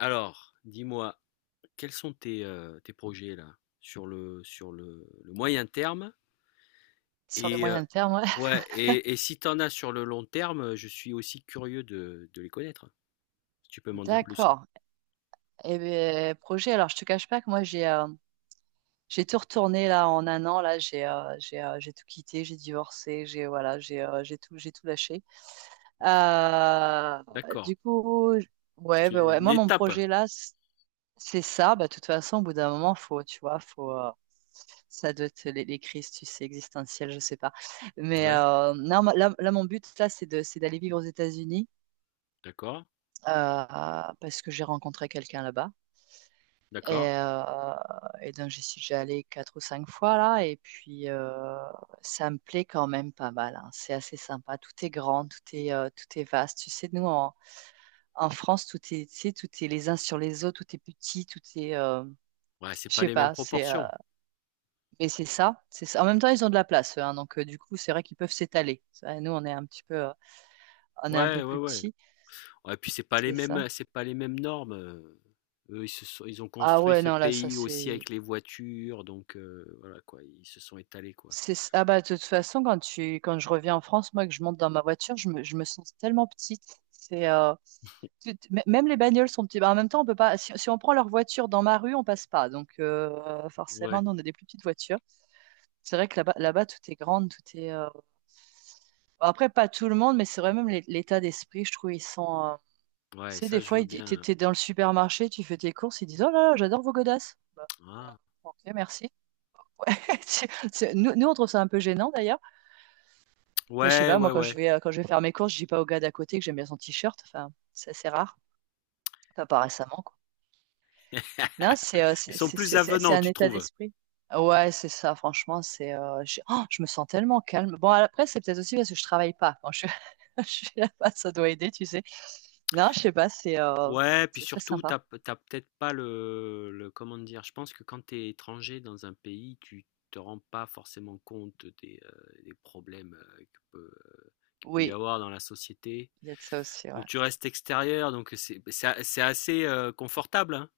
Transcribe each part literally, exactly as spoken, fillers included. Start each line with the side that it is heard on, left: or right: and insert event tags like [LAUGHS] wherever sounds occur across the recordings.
left: Alors, dis-moi, quels sont tes, euh, tes projets là sur le sur le, le moyen terme
right: Sur le
left: et euh,
right: moyen terme, ouais. [LAUGHS]
left: ouais et, et si t'en as sur le long terme, je suis aussi curieux de, de les connaître. Si tu peux m'en dire plus.
right: D'accord. Eh bien, projet, alors je te cache pas que moi j'ai euh, j'ai tout retourné là en un an, là j'ai euh, j'ai euh, j'ai tout quitté, j'ai divorcé, j'ai voilà, j'ai euh, j'ai tout j'ai tout lâché. Euh,
left: D'accord.
right: du coup, j- ouais,
left: C'est
right: bah ouais,
left: une
right: moi mon
left: étape.
right: projet là, c- c'est ça. Bah, de toute façon, au bout d'un moment, faut, tu vois, faut euh, ça doit être les, les crises, tu sais, existentielles, je sais pas. Mais
left: Ouais.
right: euh, non, ma- là, là, mon but, là, c'est de, c'est d'aller vivre aux États-Unis
left: D'accord.
right: euh, parce que j'ai rencontré quelqu'un là-bas. Et,
left: D'accord.
right: euh, et donc, j'y suis déjà allée quatre ou cinq fois là, et puis euh, ça me plaît quand même pas mal, hein. C'est assez sympa. Tout est grand, tout est, euh, tout est vaste. Tu sais, nous en, en France, tout est, tu sais, tout est les uns sur les autres, tout est petit, tout est, euh,
left: Ouais, c'est
right: je
left: pas
right: sais
left: les mêmes
right: pas. C'est, euh,
left: proportions.
right: mais c'est ça, c'est ça. En même temps, ils ont de la place, eux, hein, donc euh, du coup, c'est vrai qu'ils peuvent s'étaler. Ça, nous, on est un petit peu, euh, on est un
left: Ouais,
right: peu
left: ouais,
right: plus
left: ouais.
right: petit,
left: Ouais, puis c'est pas les
right: c'est ça.
left: mêmes c'est pas les mêmes normes. euh. Eux, ils se sont- ils ont
right: Ah
left: construit
right: ouais,
left: ce
right: non, là, ça
left: pays aussi
right: c'est.
left: avec les voitures, donc euh, voilà quoi, ils se sont étalés quoi.
right: C'est, s- ah bah, de toute façon, quand tu, quand je reviens en France, moi, que je monte dans ma voiture, je me, je me sens tellement petite. C'est, euh, tu- tu- m- même les bagnoles sont petites. Bah, en même temps, on peut pas, si, si on prend leur voiture dans ma rue, on passe pas. Donc, euh, forcément,
left: Ouais.
right: nous, on a des plus petites voitures. C'est vrai que là-bas, là-bas, tout est grand, tout est, euh, après, pas tout le monde, mais c'est vrai, même l'é- l'état d'esprit, je trouve, ils sont, euh, tu
left: Ouais,
right: sais,
left: ça
right: des
left: je
right: fois,
left: veux
right: ils di- t'es,
left: bien.
right: t'es dans le supermarché, tu fais tes courses, ils disent, « Oh là là, j'adore vos godasses. » Bah, bah,
left: Ah.
right: ok, merci. [LAUGHS] Tu- C'est- Nous, nous, on trouve ça un peu gênant, d'ailleurs. Enfin, je sais
left: Ouais,
right: pas,
left: ouais,
right: moi, quand je
left: ouais.
right: vais, euh, quand je vais faire mes courses, je dis pas au gars d'à côté que j'aime bien son t-shirt. Enfin, c'est assez rare. Enfin, pas récemment, quoi. Non, c'est
left: [LAUGHS]
right: euh,
left: Ils
right: c'est
left: sont
right: c'est-
left: plus
right: c'est- c'est- c'est
left: avenants,
right: un
left: tu
right: état
left: trouves?
right: d'esprit. Ouais, c'est ça, franchement, c'est euh, j'ai- oh, je me sens tellement calme. Bon, après, c'est peut-être aussi parce que je travaille pas. Quand je, [LAUGHS] je suis là-bas, ça doit aider, tu sais. Non, je sais pas, c'est euh,
left: Ouais, puis
right: c'est très
left: surtout,
right: sympa.
left: t'as, p- t'as peut-être pas le, le- Comment dire? Je pense que quand t'es étranger dans un pays, tu te rends pas forcément compte des, euh, des problèmes euh, que peut, euh, qu'il peut y
right: Oui,
left: avoir dans la société.
right: il y a de ça aussi, ouais.
left: Donc tu restes extérieur, donc c'est bah, c'est a- c'est assez euh, confortable, hein.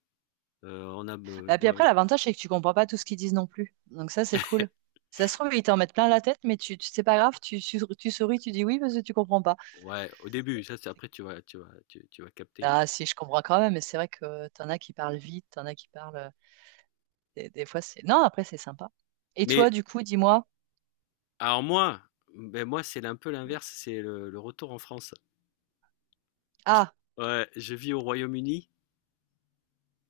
left: Euh, on a, euh,
right: Et puis
left: euh,
right: après, l'avantage, c'est que tu comprends pas tout ce qu'ils disent non plus. Donc ça, c'est cool.
left: [LAUGHS]
right: Ça se trouve, ils t'en mettent plein la tête, mais tu, tu- c'est pas grave, tu, tu, tu souris, tu dis oui parce que tu comprends pas.
left: ouais, au début, ça, c'est- après tu vas, tu vas, tu, tu vas capter.
right: Ah si, je comprends quand même, mais c'est vrai que t'en as qui parlent vite, t'en as qui parlent. Euh, Des, des fois, c'est. Non, après, c'est sympa. Et toi,
left: Mais
right: du coup, dis-moi.
left: Alors moi, ben moi c'est un peu l'inverse, c'est le le retour en France. Je
right: Ah,
left: ouais, je vis au Royaume-Uni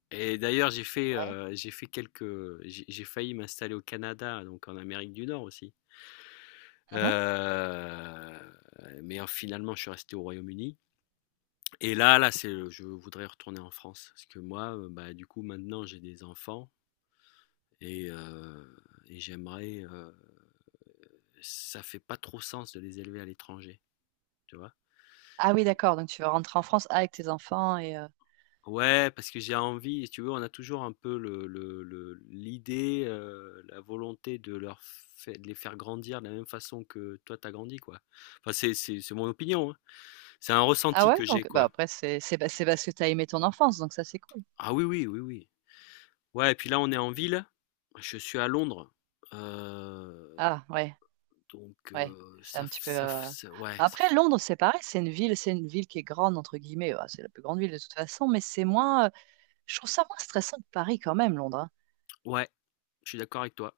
left: et d'ailleurs j'ai fait,
right: ouais.
left: heu, j'ai fait quelques j'ai j'ai failli m'installer au Canada, donc en Amérique du Nord aussi.
right: Mhm.
left: Heu, mais en finalement je suis resté au Royaume-Uni et là là c'est le je voudrais retourner en France parce que moi, heu, bah, du coup maintenant j'ai des enfants et heu et j'aimerais, heu ça fait pas trop sens de les élever à l'étranger, tu vois?
right: Ah oui, d'accord. Donc, tu vas rentrer en France avec tes enfants et. euh,
left: Ouais, parce que j'ai envie, si tu veux, on a toujours un peu le le le l'idée, heu, la volonté de leur fai de les faire grandir de la même façon que toi t'as grandi, quoi. Enfin, c'est c'est c'est mon opinion, hein. C'est un
right: ah
left: ressenti
right: ouais?
left: que j'ai,
right: Donc, bah,
left: quoi.
right: après, c'est c'est bah, c'est parce que t'as aimé ton enfance, donc ça, c'est cool.
left: Ah oui, oui, oui, oui. Ouais et puis là, on est en ville, je suis à Londres, heu,
right: Ah ouais,
left: donc
right: ouais.
left: heu,
right: C'est
left: ça
right: un
left: f
right: petit peu.
left: ça f
right: Euh,
left: ça ouais, ça
right: Après,
left: f
right: Londres, c'est pareil. C'est une ville, c'est une ville qui est grande entre guillemets. Bah, c'est la plus grande ville de toute façon, mais c'est moins. Euh, Je trouve ça moins stressant que Paris quand même, Londres, hein.
left: ouais, je suis d'accord avec toi.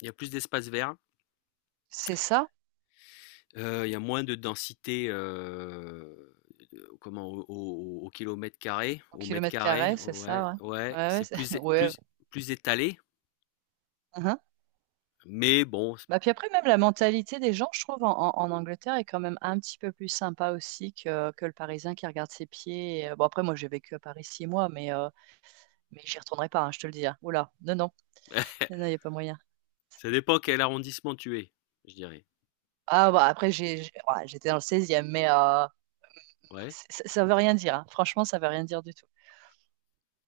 left: Il y a plus d'espace vert.
right: C'est ça.
left: Euh, Il y a moins de densité euh, euh, comment, au, au- au kilomètre carré,
right: Au
left: au mètre
right: kilomètre
left: carré,
right: carré, c'est
left: ouais,
right: ça, ouais.
left: ouais,
right: Ouais, ouais.
left: c'est
right: c'est-
left: plus,
right: [LAUGHS]
left: é-
right: ouais.
left: plus, plus étalé,
right: Mhm.
left: mais bon,
right: Bah, puis après, même la mentalité des gens, je trouve, en, en- en Angleterre est quand même un petit peu plus sympa aussi que, que le Parisien qui regarde ses pieds. Et, euh, Bon, après, moi, j'ai vécu à Paris six mois, mais, euh, mais j'y retournerai pas, hein, je te le dis, hein. Oula, non, non,
left: [LAUGHS]
right: non, il n'y a pas moyen.
left: ça dépend quel arrondissement tu es, je dirais.
right: Ah, bah, après, j'ai, j'ai- ouais, j'étais dans le seizième mais euh,
left: Ouais.
right: c- ça, ça veut rien dire, hein. Franchement, ça veut rien dire du tout.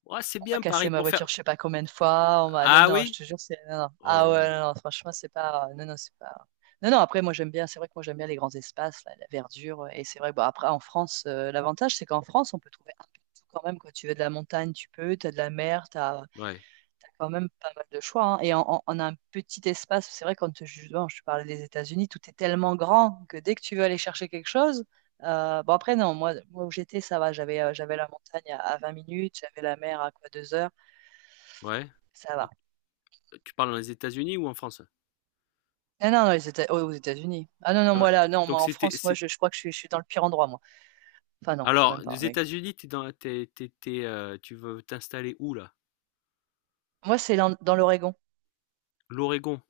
left: Ouais, c'est
right: On m'a
left: bien Paris
right: cassé ma
left: pour faire.
right: voiture, je sais pas combien de fois. On m'a... Non,
left: Ah
right: non, je
left: oui?
right: te jure, c'est. Non, non.
left: Oh là
right: Ah
left: là.
right: ouais, non, non, franchement, c'est pas. Non, non, c'est pas. Non, non, après, moi, j'aime bien. C'est vrai que moi, j'aime bien les grands espaces, la, la verdure. euh, Et c'est vrai que, bon, après, en France, euh, l'avantage, c'est qu'en France, on peut trouver un peu de tout quand même. Quand tu veux de la montagne, tu peux. Tu as de la mer, tu as,
left: Ouais,
right: quand même pas mal de choix, hein. Et on, on- on a un petit espace. C'est vrai, quand je, bon, je te parlais des États-Unis, tout est tellement grand que dès que tu veux aller chercher quelque chose. Euh, bon, après, non, moi, moi où j'étais, ça va. J'avais euh, j'avais la montagne à, à vingt minutes, j'avais la mer à quoi deux heures.
left: ouais.
right: Ça
left: Mais
right: va.
left: Tu parles dans les États-Unis ou en France?
right: Non, non, non, les Éta- aux aux États-Unis. Ah non, non,
left: Ah bah,
right: moi là, non,
left: donc
right: moi en
left: c'était,
right: France, moi
left: c'est...
right: je, je crois que je suis, je suis dans le pire endroit, moi. Enfin non, quand
left: Alors,
right: même pas,
left: des
right: mais...
left: États-Unis, t'es dans, t'es- t'es- t'es, euh, tu veux t'installer où là?
right: Moi c'est dans, dans l'Oregon.
left: L'Oregon.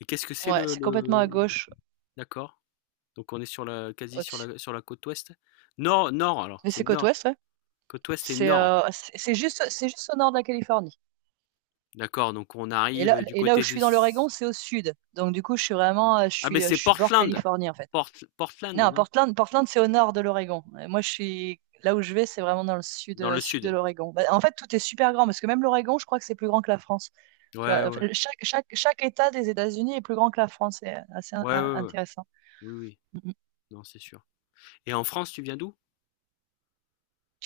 left: Et qu'est-ce que c'est
right: Ouais,
left: le,
right: c'est complètement
left: le...
right: à
left: le-
right: gauche,
left: D'accord. Donc on est sur la, quasi sur
right: au-dessus.
left: la, sur la côte ouest. Nord, nord, alors,
right: Mais
left: c'est
right: c'est côte
left: nord.
right: ouest, ouais.
left: Côte ouest et
right: C'est
left: nord.
right: euh, c'est c'est juste, c'est juste au nord de la Californie.
left: D'accord, donc on
right: Et là,
left: arrive du
right: et là où
left: côté
right: je
left: de...
right: suis dans l'Oregon, c'est au sud. Donc du coup, je suis vraiment, euh, je
left: Ah ben
right: suis, euh,
left: c'est
right: je suis bord
left: Portland.
right: Californie en fait.
left: Port- Portland,
right: Non,
left: non?
right: Portland, Portland, c'est au nord de l'Oregon. Euh, Moi, je suis là où je vais, c'est vraiment dans le sud,
left: Dans
right: euh,
left: le
right: sud de
left: sud.
right: l'Oregon. Bah, en fait, tout est super grand parce que même l'Oregon, je crois que c'est plus grand que la France. Tu vois,
left: Ouais,
right: enfin,
left: ouais.
right: chaque, chaque, chaque État des États-Unis est plus grand que la France. C'est assez in-
left: Ouais,
right: in-
left: ouais, ouais.
right: intéressant.
left: Oui, oui.
right: Mhm.
left: Non, c'est sûr. Et en France, tu viens d'où?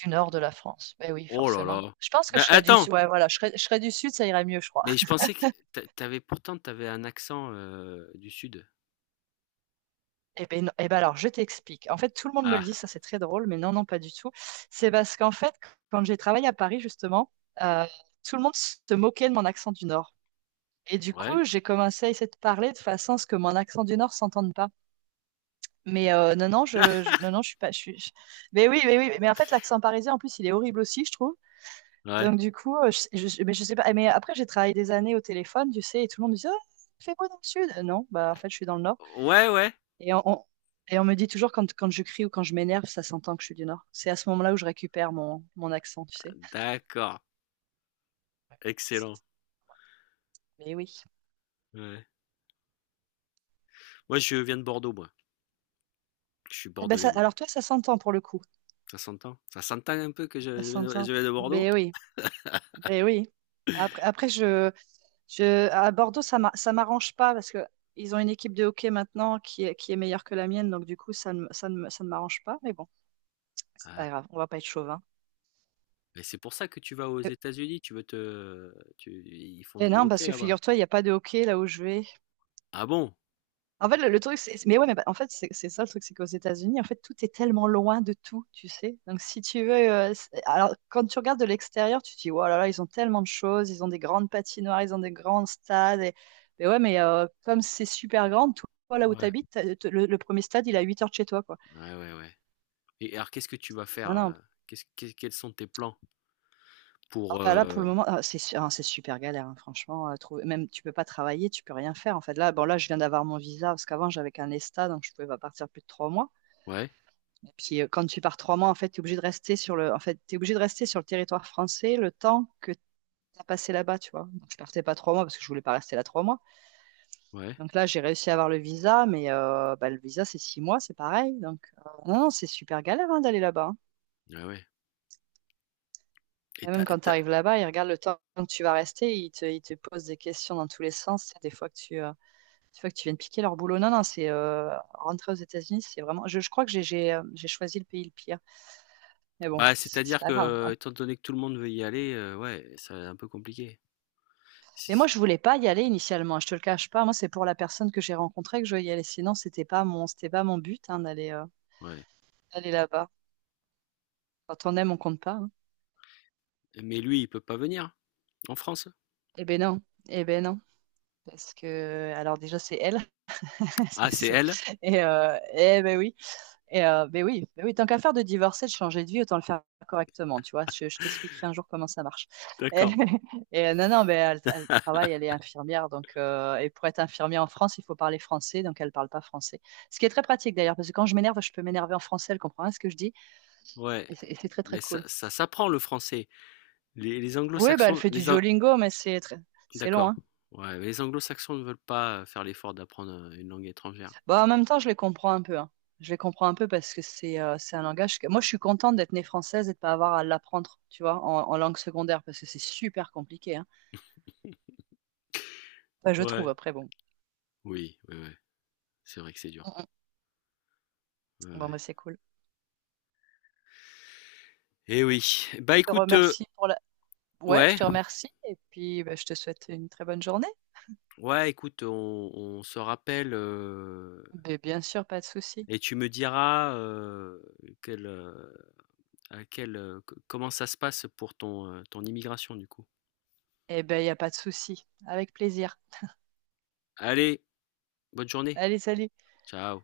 right: Du nord de la France. Ben oui,
left: Oh là
right: forcément.
left: là.
right: Je pense que
left: Mais
right: je serais du
left: attends,
right: sud. Ouais, voilà, je serais, je serais du sud, ça irait mieux, je crois.
left: mais je pensais que t'a- t'avais pourtant t'avais un accent euh, du sud.
right: Eh ben, non- eh ben alors, je t'explique. En fait, tout le monde me le
left: Ah,
right: dit, ça c'est très drôle, mais non, non, pas du tout. C'est parce qu'en fait, quand j'ai travaillé à Paris, justement, euh, tout le monde se moquait de mon accent du nord. Et du
left: ouais.
right: coup, j'ai commencé à essayer de parler de façon à ce que mon accent du Nord s'entende pas. Mais euh, non, non, je, je-
left: [LAUGHS]
right: non, non, je suis pas. Je suis, je- Mais oui, mais oui, mais en fait, l'accent parisien, en plus, il est horrible aussi, je trouve.
left: Ouais.
right: Donc, du coup, euh, je, je, mais je sais pas. Mais après, j'ai travaillé des années au téléphone, tu sais, et tout le monde me dit, « Ah, fais beau dans le Sud. » Euh, non, bah, en fait, je suis dans le Nord.
left: Ouais, ouais.
right: Et on, on- et on me dit toujours quand, quand je crie ou quand je m'énerve, ça s'entend que je suis du Nord. C'est à ce moment-là où je récupère mon, mon accent, tu sais.
left: D'accord. Excellent.
right: C'est- Mais oui.
left: Ouais. Moi, je viens de Bordeaux, moi. Je suis
right: Ah, bah
left: bordelais,
right: ça-
left: moi.
right: alors, toi, ça s'entend pour le coup.
left: Ça s'entend. Ça s'entend un peu que je,
right: Ça
left: je viens de, je
right: s'entend.
left: viens de Bordeaux.
right: Mais oui. Mais oui. Après, après je, je, à Bordeaux, ça m'a- ça m'arrange pas parce que ils ont une équipe de hockey maintenant qui est, qui est meilleure que la mienne. Donc, du coup, ça ne, ça ne, ça ne m'arrange pas. Mais bon, c'est
left: Ah,
right: pas grave. On va pas être chauvin.
left: mais c'est pour ça que tu vas aux
right: Et,
left: États-Unis. Tu veux te, tu- ils font
right: et
left: du
right: non, parce
left: hockey
right: que
left: là-bas.
right: figure-toi, il n'y a pas de hockey là où je vais.
left: Ah bon?
right: En fait, le, le truc, c'est mais ouais, mais bah, en fait, c'est c'est ça le truc, c'est qu'aux États-Unis, en fait, tout est tellement loin de tout, tu sais. Donc, si tu veux, euh, c'est- alors quand tu regardes de l'extérieur, tu te dis, oh là là, ils ont tellement de choses, ils ont des grandes patinoires, ils ont des grands stades. Et... Mais ouais, mais euh, comme c'est super grand, toi, là où tu
left: Ouais,
right: habites, le, le premier stade, il est à huit heures de chez toi, quoi.
left: ouais, ouais, ouais. Et alors, qu'est-ce que tu vas faire?
right: Non, non.
left: euh, qu'est-ce- qu'est- quels sont tes plans
right: Ah,
left: pour
right: bah là, pour
left: euh,
right: le moment, ah, c'est su- ah, c'est super galère, hein, franchement. Euh, trouver- Même tu peux pas travailler, tu peux rien faire. En fait, là, bon, là, je viens d'avoir mon visa parce qu'avant, j'avais qu'un ESTA, donc je pouvais pas partir plus de trois mois.
left: Ouais,
right: Puis euh, quand tu pars trois mois, en fait, tu es obligé de rester sur le, en fait, t'es obligé de rester sur le territoire français le temps que tu as passé là-bas, tu vois. Donc, je partais pas trois mois parce que je voulais pas rester là trois mois.
left: ouais,
right: Donc là, j'ai réussi à avoir le visa, mais euh, bah, le visa, c'est six mois, c'est pareil. Donc euh, non, non, c'est super galère hein, d'aller là-bas, hein.
left: ouais, ouais. Et
right: Et
left: t'as-
right: même
left: et
right: quand tu
left: t'as-
right: arrives là-bas, ils regardent le temps que tu vas rester, ils te, ils te posent des questions dans tous les sens. Des fois que tu, euh, des fois que tu viens de piquer leur boulot. Non, non, c'est euh, rentrer aux États-Unis, c'est vraiment. Je, je crois que j'ai j'ai, euh, j'ai choisi le pays le pire. Mais bon,
left: Bah,
right: c'est c'est
left: c'est-à-dire
right: pas grave.
left: que, étant donné que tout le monde veut y aller, euh, ouais, c'est un peu compliqué. Si,
right: Mais moi,
left: si.
right: je voulais pas y aller initialement, je te le cache pas. Moi, c'est pour la personne que j'ai rencontrée que je veux y aller. Sinon, c'était pas mon, c'était pas mon but hein, d'aller euh,
left: Ouais.
right: d'aller là-bas. Quand on aime, on compte pas, hein.
left: Mais lui, il peut pas venir en France.
right: Eh ben non, eh ben non. Parce que, alors déjà, c'est elle. [LAUGHS]
left: Ah,
right: C'est-
left: c'est
right: c'est-
left: elle?
right: Et, euh, eh ben oui. Et euh, mais oui, mais oui, tant qu'à faire de divorcer, de changer de vie, autant le faire correctement, tu vois. Je, je t'expliquerai un jour comment ça marche.
left: D'accord.
right: [LAUGHS] Et, et, euh, non, non, mais elle, elle travaille, elle est infirmière, donc euh, et pour être infirmière en France, il faut parler français, donc elle parle pas français. Ce qui est très pratique d'ailleurs, parce que quand je m'énerve, je peux m'énerver en français, elle comprend rien à ce que je dis,
left: Ouais.
right: et c'est et c'est très très
left: Mais ça,
right: cool.
left: ça s'apprend le français. Les, les
right: Oui, bah elle
left: anglo-saxons,
right: fait du
left: les Ang,
right: Duolingo, mais c'est très- c'est long,
left: d'accord.
right: hein.
left: Ouais, mais les anglo-saxons ne veulent pas euh, faire l'effort d'apprendre euh, une langue étrangère.
right: Bah, en même temps, je les comprends un peu, hein. Je les comprends un peu parce que c'est euh, c'est un langage que... Moi, je suis contente d'être née française et de pas avoir à l'apprendre, tu vois, en, en langue secondaire, parce que c'est super compliqué, hein. Enfin, je trouve,
left: Ouais.
right: après, bon.
left: Oui, ouais, ouais. C'est vrai que c'est
right: Mm,
left: dur.
right: mm.
left: Ouais,
right: Bon,
left: ouais.
right: bah, c'est cool.
left: Eh oui. Bah
right: Je te
left: écoute, euh,
right: remercie pour la... Ouais, je
left: ouais,
right: te remercie. Et puis, bah, je te souhaite une très bonne journée.
left: ouais, écoute, on, on se rappelle euh,
right: Mais bien sûr, pas de souci.
left: et tu me diras euh, quel, euh, à quel, euh, c- comment ça se passe pour ton, euh, ton immigration du coup.
right: Eh ben, il n'y a pas de souci. Avec plaisir.
left: Allez, bonne journée.
right: Allez, salut.
left: Ciao.